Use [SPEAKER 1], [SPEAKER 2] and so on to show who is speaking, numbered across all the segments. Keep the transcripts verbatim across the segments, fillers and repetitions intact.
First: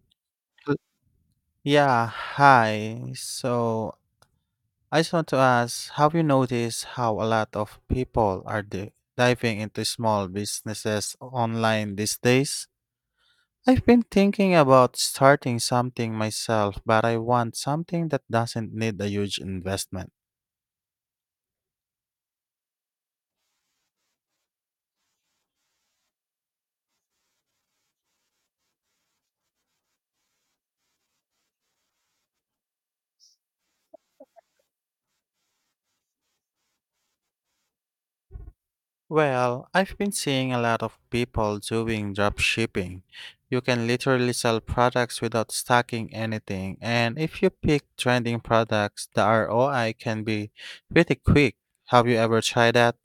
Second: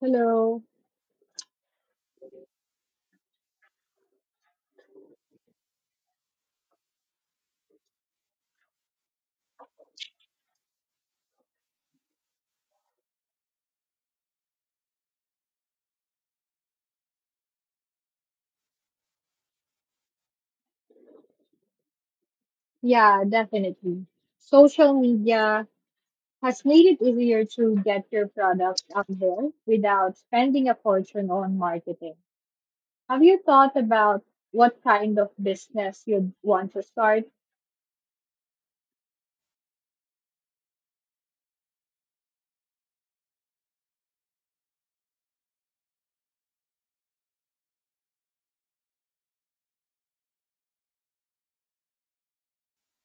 [SPEAKER 1] Hello.
[SPEAKER 2] L- Yeah, hi. So I just want to ask, have you noticed how a lot of people are di- diving into small businesses online these days? I've been thinking about starting something myself, but I want something that doesn't need a huge investment.
[SPEAKER 1] Yeah, definitely. Social media has made it easier to get your product out there without spending a fortune on marketing. Have you thought about what kind of business you'd want to start?
[SPEAKER 2] Well, I've been seeing a lot of people doing drop shipping. You can literally sell products without stocking anything, and if you pick trending products, the R O I can be pretty quick. Have you ever tried that?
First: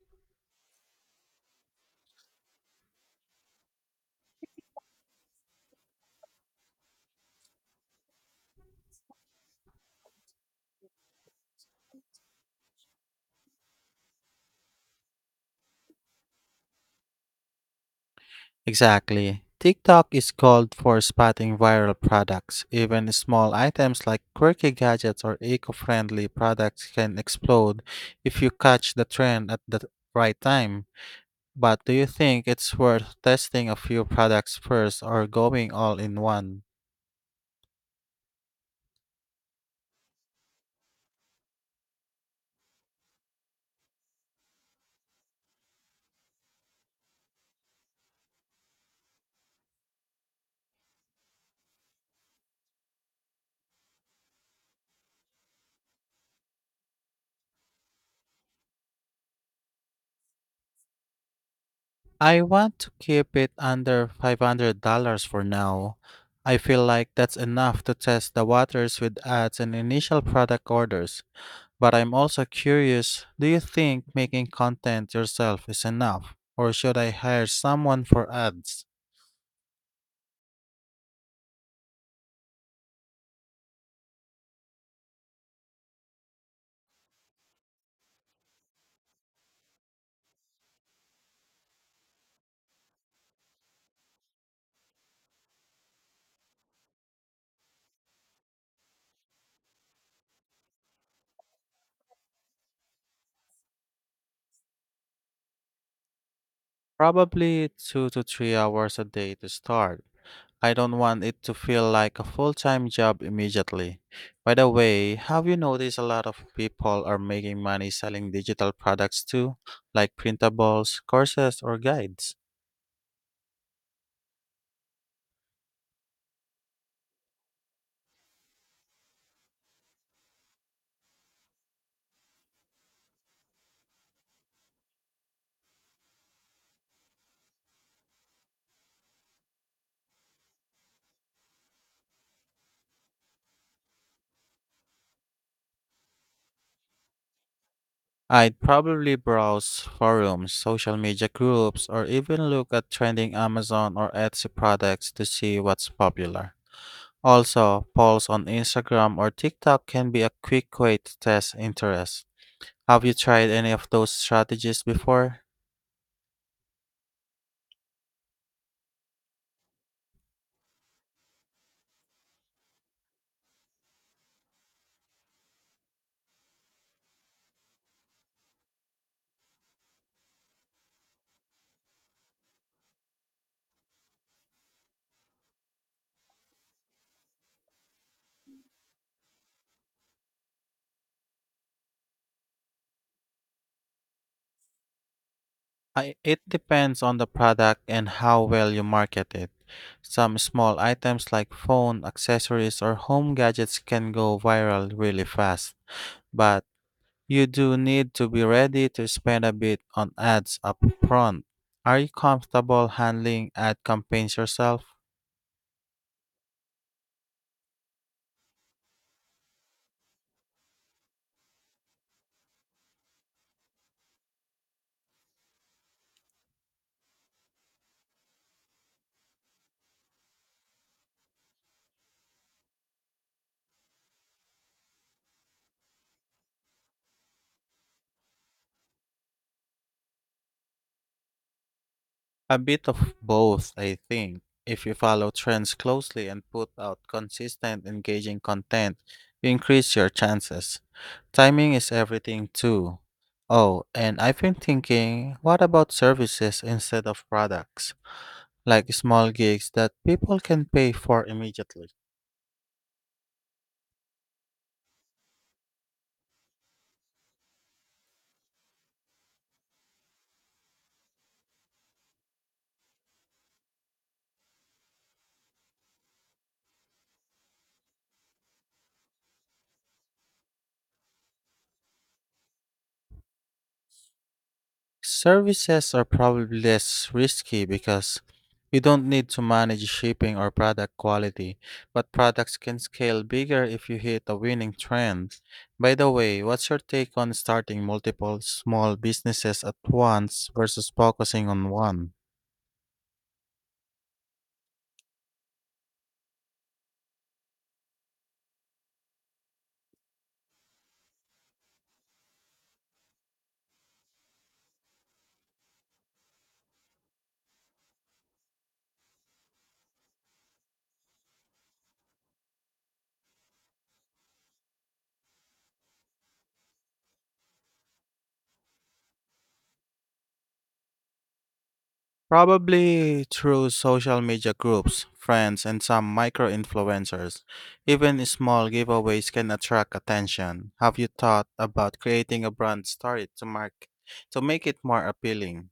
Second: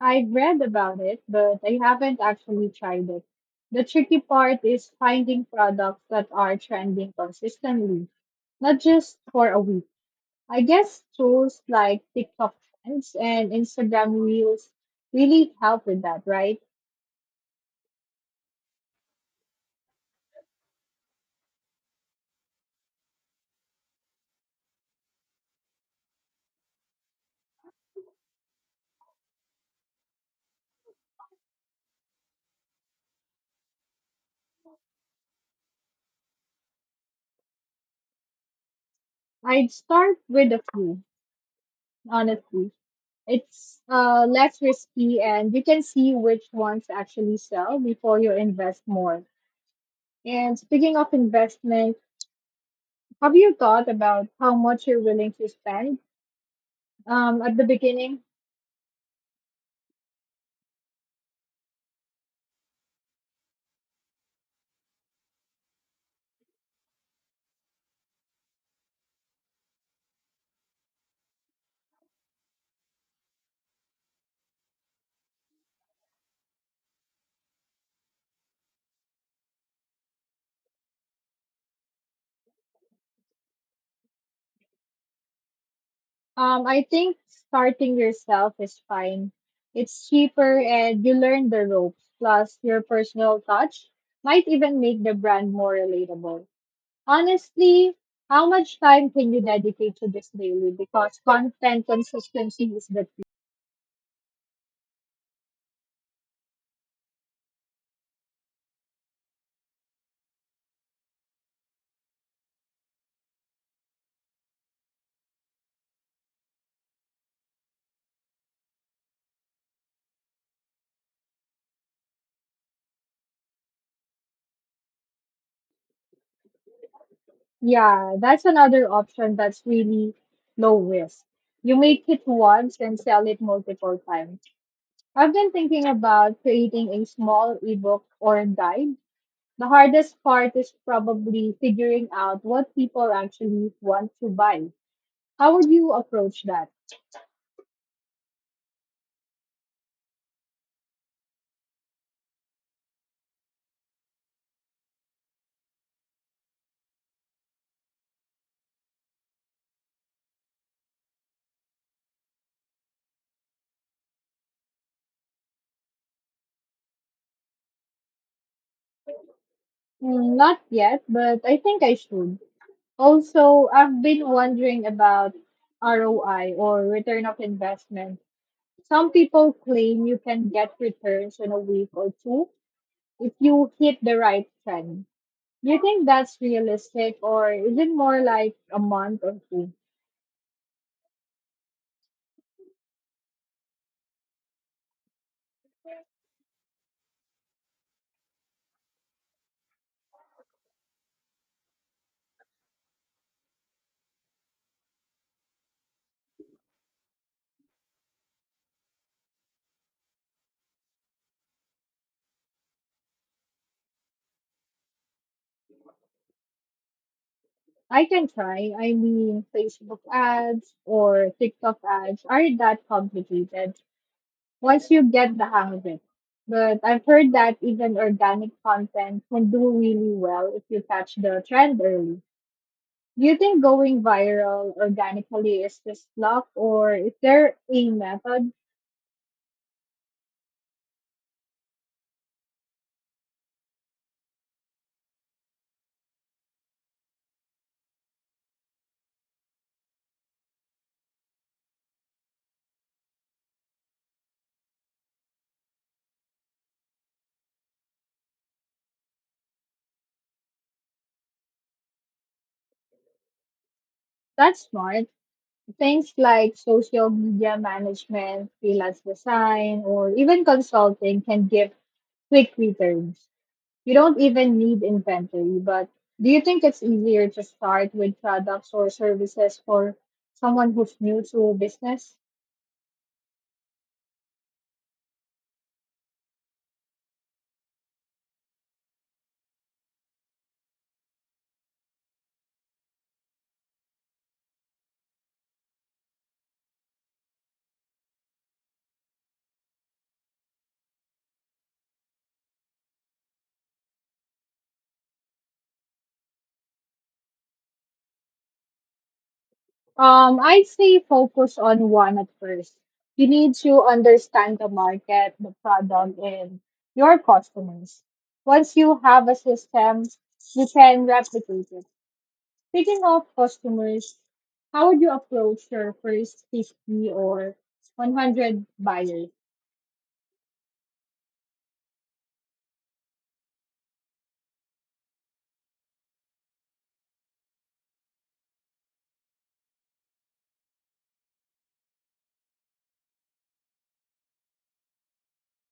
[SPEAKER 1] I've read about it, but I haven't actually tried it. The tricky part is finding products that are trending consistently, not just for a week. I guess tools like TikTok trends and Instagram reels really help with that, right?
[SPEAKER 2] Exactly. TikTok is called for spotting viral products. Even small items like quirky gadgets or eco-friendly products can explode if you catch the trend at the right time. But do you think it's worth testing a few products first or going all in one?
[SPEAKER 1] I'd start with a few, honestly. It's uh, less risky and you can see which ones actually sell before you invest more. And speaking of investment, have you thought about how much you're willing to spend um, at the beginning?
[SPEAKER 2] I want to keep it under five hundred dollars for now. I feel like that's enough to test the waters with ads and initial product orders. But I'm also curious, do you think making content yourself is enough? Or should I hire someone for ads?
[SPEAKER 1] Um, I think starting yourself is fine. It's cheaper and you learn the ropes. Plus, your personal touch might even make the brand more relatable. Honestly, how much time can you dedicate to this daily? Because content consistency is the key.
[SPEAKER 2] Probably two to three hours a day to start. I don't want it to feel like a full time job immediately. By the way, have you noticed a lot of people are making money selling digital products too, like printables, courses, or guides?
[SPEAKER 1] Yeah, that's another option that's really low risk. You make it once and sell it multiple times. I've been thinking about creating a small ebook or guide. The hardest part is probably figuring out what people actually want to buy. How would you approach that?
[SPEAKER 2] I'd probably browse forums, social media groups, or even look at trending Amazon or Etsy products to see what's popular. Also, polls on Instagram or TikTok can be a quick way to test interest. Have you tried any of those strategies before?
[SPEAKER 1] Mm, not yet, but I think I should. Also, I've been wondering about R O I or return of investment. Some people claim you can get returns in a week or two if you hit the right trend. Do you think that's realistic or is it more like a month or two?
[SPEAKER 2] I, it depends on the product and how well you market it. Some small items like phone, accessories, or home gadgets can go viral really fast, but you do need to be ready to spend a bit on ads up front. Are you comfortable handling ad campaigns yourself?
[SPEAKER 1] I can try. I mean, Facebook ads or TikTok ads aren't that complicated once you get the hang of it. But I've heard that even organic content can do really well if you catch the trend early. Do you think going viral organically is just luck, or is there a method
[SPEAKER 2] A bit of both, I think. If you follow trends closely and put out consistent, engaging content, you increase your chances. Timing is everything too. Oh, and I've been thinking, what about services instead of products? Like small gigs that people can pay for immediately.
[SPEAKER 1] that's smart? Things like social media management, freelance design, or even consulting can give quick returns. You don't even need inventory, but do you think it's easier to start with products or services for someone who's new to business?
[SPEAKER 2] Services are probably less risky because you don't need to manage shipping or product quality, but products can scale bigger if you hit a winning trend. By the way, what's your take on starting multiple small businesses at once versus focusing on one?
[SPEAKER 1] Um, I'd say focus on one at first. You need to understand the market, the product, and your customers. Once you have a system, you can replicate it. Speaking of customers, how would you approach your first fifty or one hundred buyers?
[SPEAKER 2] Probably through social media groups, friends, and some micro influencers. Even small giveaways can attract attention. Have you thought about creating a brand story to mark to make it more appealing?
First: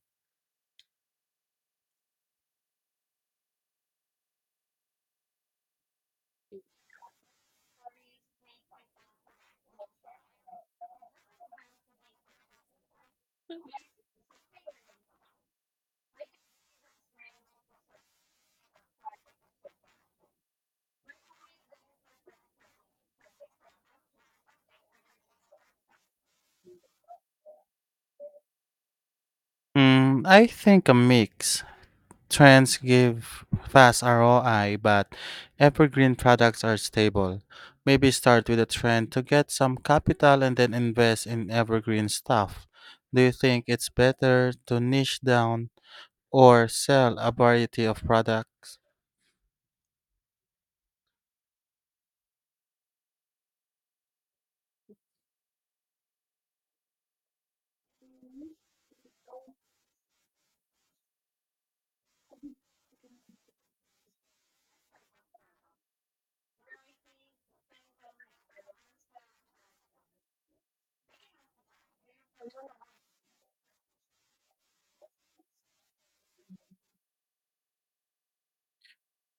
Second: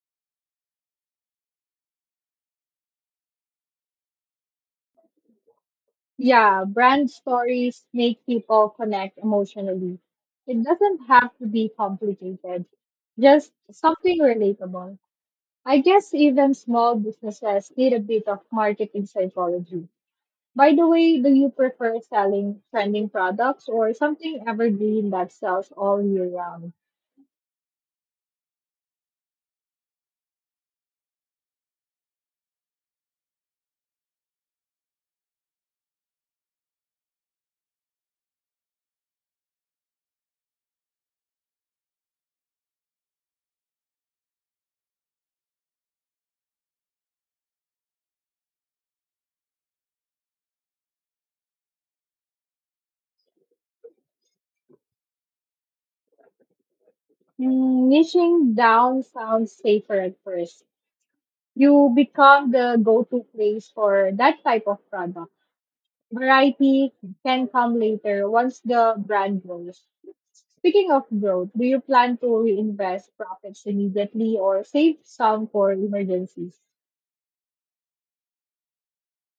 [SPEAKER 1] Yeah, brand stories make people connect emotionally. It doesn't have to be complicated, just something relatable. I guess even small businesses need a bit of marketing psychology. By the way, do you prefer selling trending products or something evergreen that sells all year round?
[SPEAKER 2] Mm, I think a mix. Trends give fast R O I, but evergreen products are stable. Maybe start with a trend to get some capital and then invest in evergreen stuff. Do you think it's better to niche down or sell a variety of products?
[SPEAKER 1] Mm, niching down sounds safer at first. You become the go to place for that type of product. Variety can come later once the brand grows. Speaking of growth, do you plan to reinvest profits immediately or save some for emergencies?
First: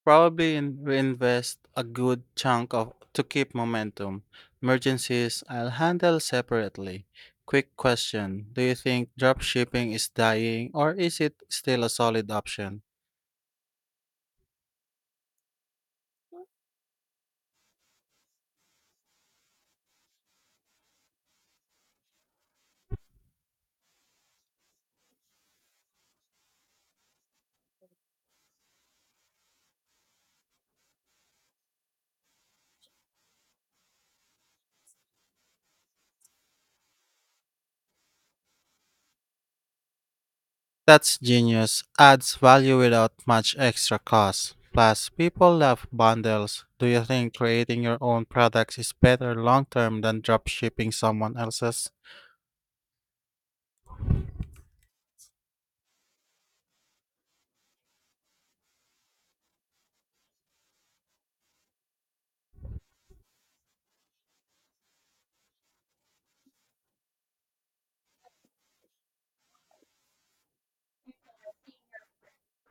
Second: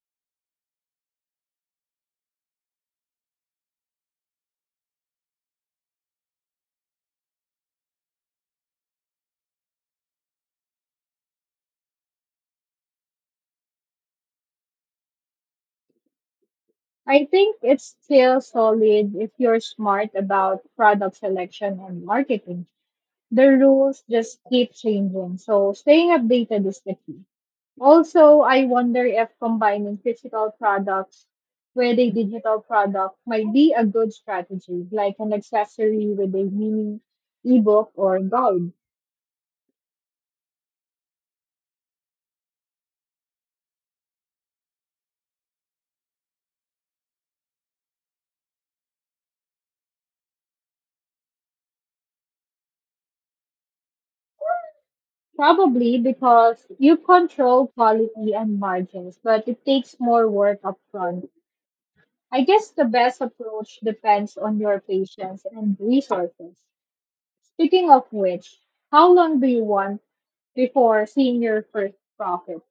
[SPEAKER 2] Probably in, reinvest a good chunk of to keep momentum. Emergencies I'll handle separately. Quick question. Do you think drop shipping is dying or is it still a solid option?
[SPEAKER 1] I think it's still solid if you're smart about product selection and marketing. The rules just keep changing, so staying updated is the key. Also, I wonder if combining physical products with a digital product might be a good strategy, like an accessory with a mini ebook or guide.
[SPEAKER 2] That's genius. Adds value without much extra cost. Plus, people love bundles. Do you think creating your own products is better long term than drop shipping someone else's?
[SPEAKER 1] Probably because you control quality and margins, but it takes more work upfront. I guess the best approach depends on your patience and resources. Speaking of which, how long do you want before seeing your first profit?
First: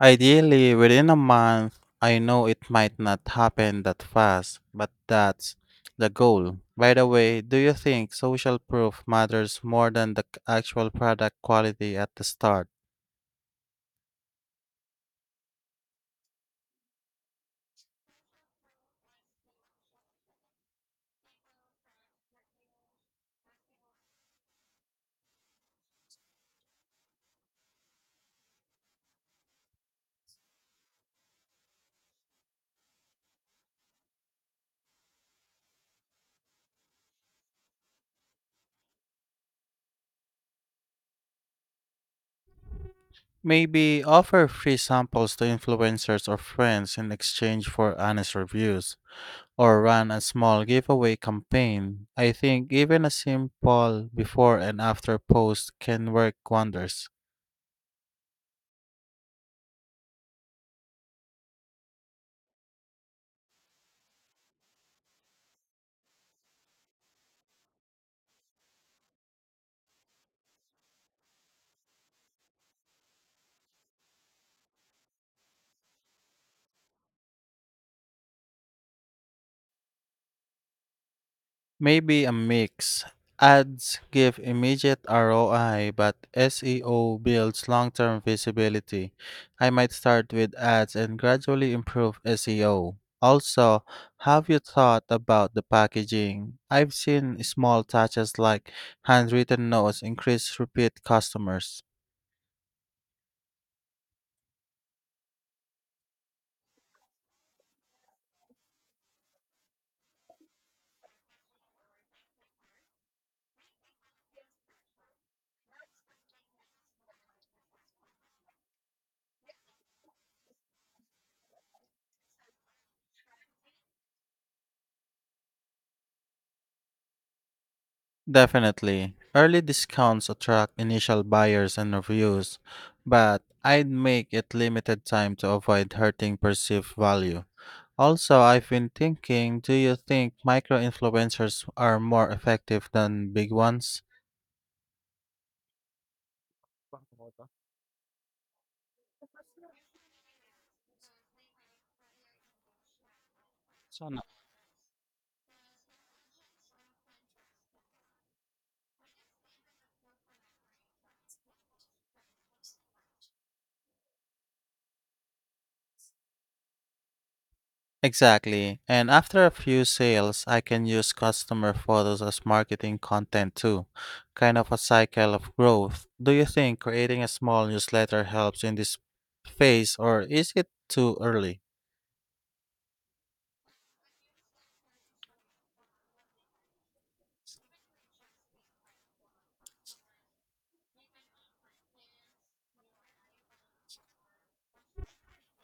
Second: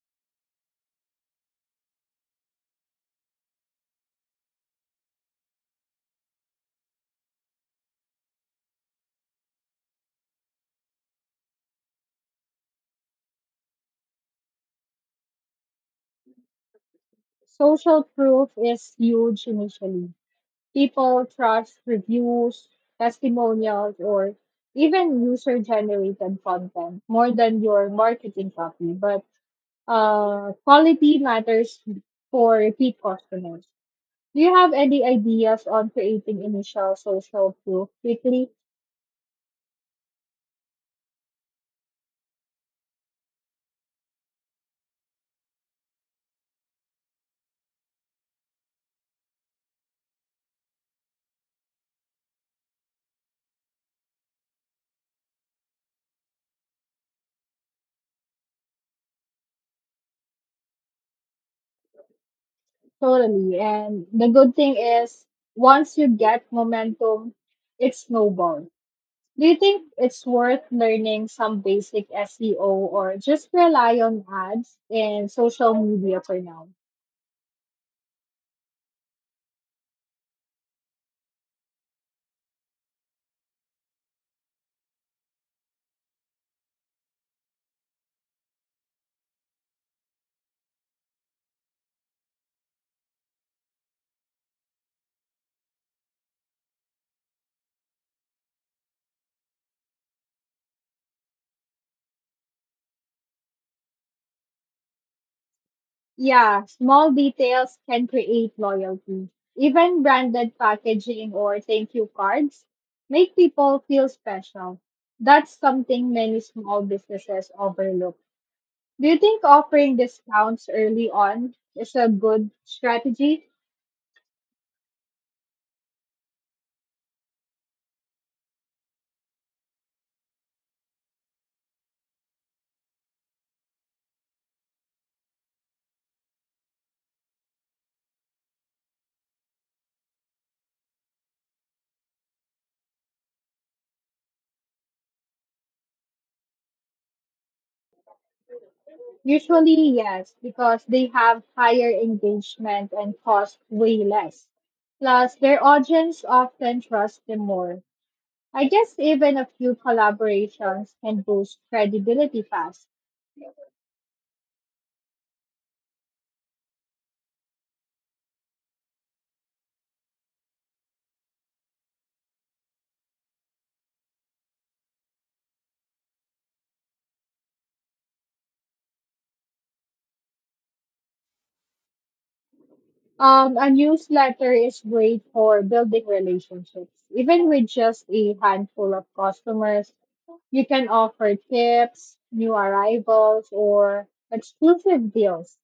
[SPEAKER 2] Ideally, within a month. I know it might not happen that fast, but that's the goal. By the way, do you think social proof matters more than the c- actual product quality at the start?
[SPEAKER 1] Social proof is huge initially. People trust reviews, testimonials, or even user generated content more than your marketing copy. But uh, quality matters for repeat customers. Do you have any ideas on creating initial social proof quickly?
[SPEAKER 2] Maybe offer free samples to influencers or friends in exchange for honest reviews, or run a small giveaway campaign. I think even a simple before and after post can work wonders.
[SPEAKER 1] Totally. And the good thing is, once you get momentum, it snowballs. Do you think it's worth learning some basic S E O or just rely on ads and social media for now?
[SPEAKER 2] Maybe a mix. Ads give immediate R O I, but S E O builds long term visibility. I might start with ads and gradually improve S E O. Also, have you thought about the packaging? I've seen small touches like handwritten notes increase repeat customers.
[SPEAKER 1] Yeah, small details can create loyalty. Even branded packaging or thank you cards make people feel special. That's something many small businesses overlook. Do you think offering discounts early on is a good strategy?
[SPEAKER 2] Definitely. Early discounts attract initial buyers and reviews, but I'd make it limited time to avoid hurting perceived value. Also, I've been thinking, do you think micro influencers are more effective than big ones?
[SPEAKER 1] Usually, yes, because they have higher engagement and cost way
[SPEAKER 2] Sana.
[SPEAKER 1] less. Plus, their audience often trust them more. I guess even a few collaborations can boost credibility fast.
[SPEAKER 2] Exactly. And after a few sales, I can use customer photos as marketing content too. Kind of a cycle of growth. Do you think creating a small newsletter helps in this phase or is it too early?
[SPEAKER 1] Um, a newsletter is great for building relationships. Even with just a handful of customers, you can offer tips, new arrivals, or exclusive deals.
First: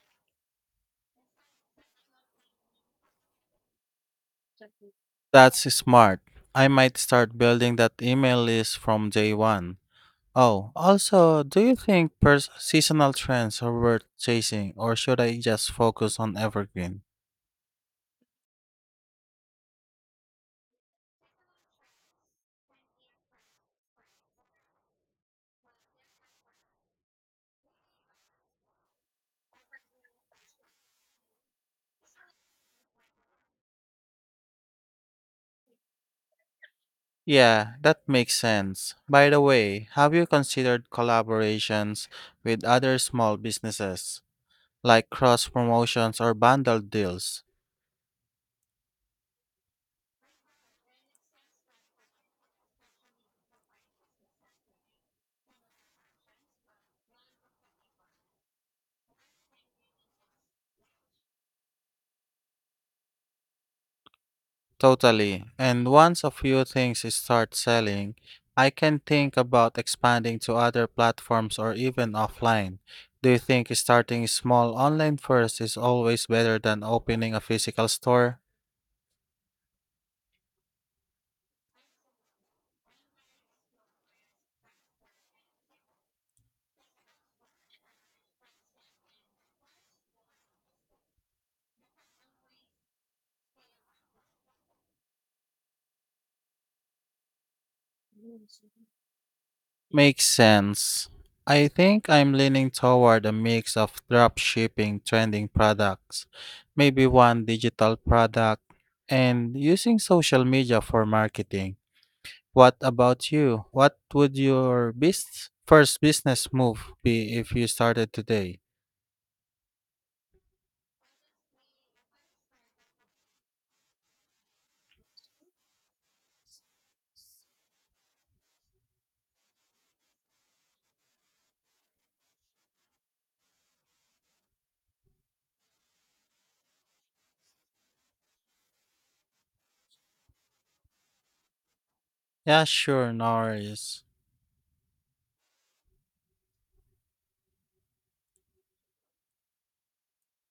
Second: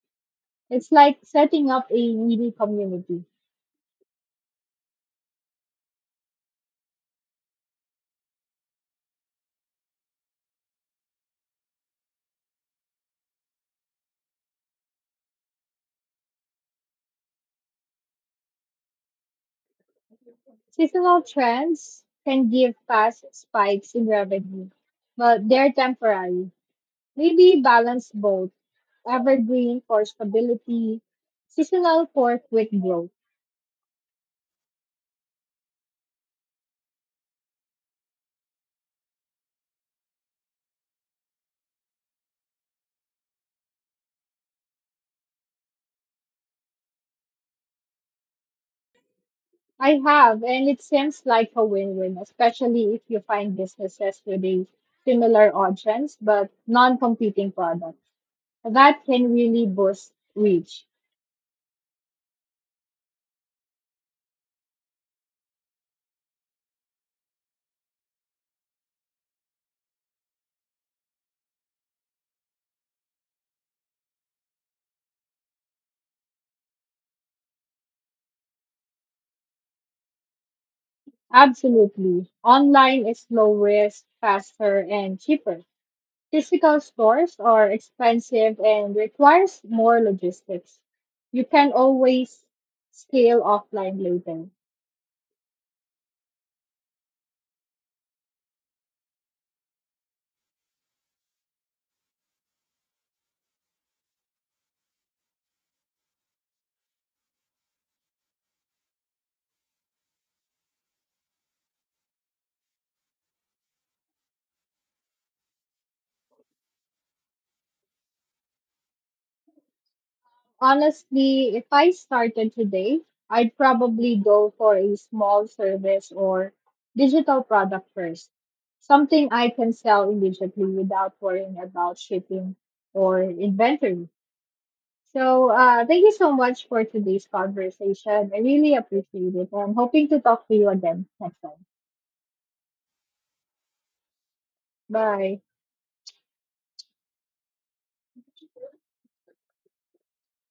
[SPEAKER 1] It's like setting up a mini community.
[SPEAKER 2] That's smart. I might start building that email list from day one. Oh, also, do you think pers- seasonal trends are worth chasing, or should I just focus on evergreen?
[SPEAKER 1] Seasonal trends can give fast spikes in revenue, but they're temporary. Maybe balance both evergreen for stability, seasonal for quick growth.
[SPEAKER 2] Yeah, that makes sense. By the way, have you considered collaborations with other small businesses, like cross promotions or bundled deals?
[SPEAKER 1] I have, and it seems like a win win, especially if you find businesses with a similar audience but non competing product. That can really boost reach.
[SPEAKER 2] Totally. And once a few things start selling, I can think about expanding to other platforms or even offline. Do you think starting small online first is always better than opening a physical store?
[SPEAKER 1] Absolutely. Online is low risk, faster, and cheaper. Physical stores are expensive and requires more logistics. You can always scale offline later.
[SPEAKER 2] Makes sense. I think I'm leaning toward a mix of drop shipping trending products, maybe one digital product, and using social media for marketing. What about you? What would your bus- first business move be if you started today?
[SPEAKER 1] Honestly, if I started today, I'd probably go for a small service or digital product first. Something I can sell immediately without worrying about shipping or inventory. So, uh, thank you so much for today's conversation. I really appreciate it. I'm hoping to talk to you again next time.
[SPEAKER 2] Yeah, sure, no worries.
[SPEAKER 1] Bye.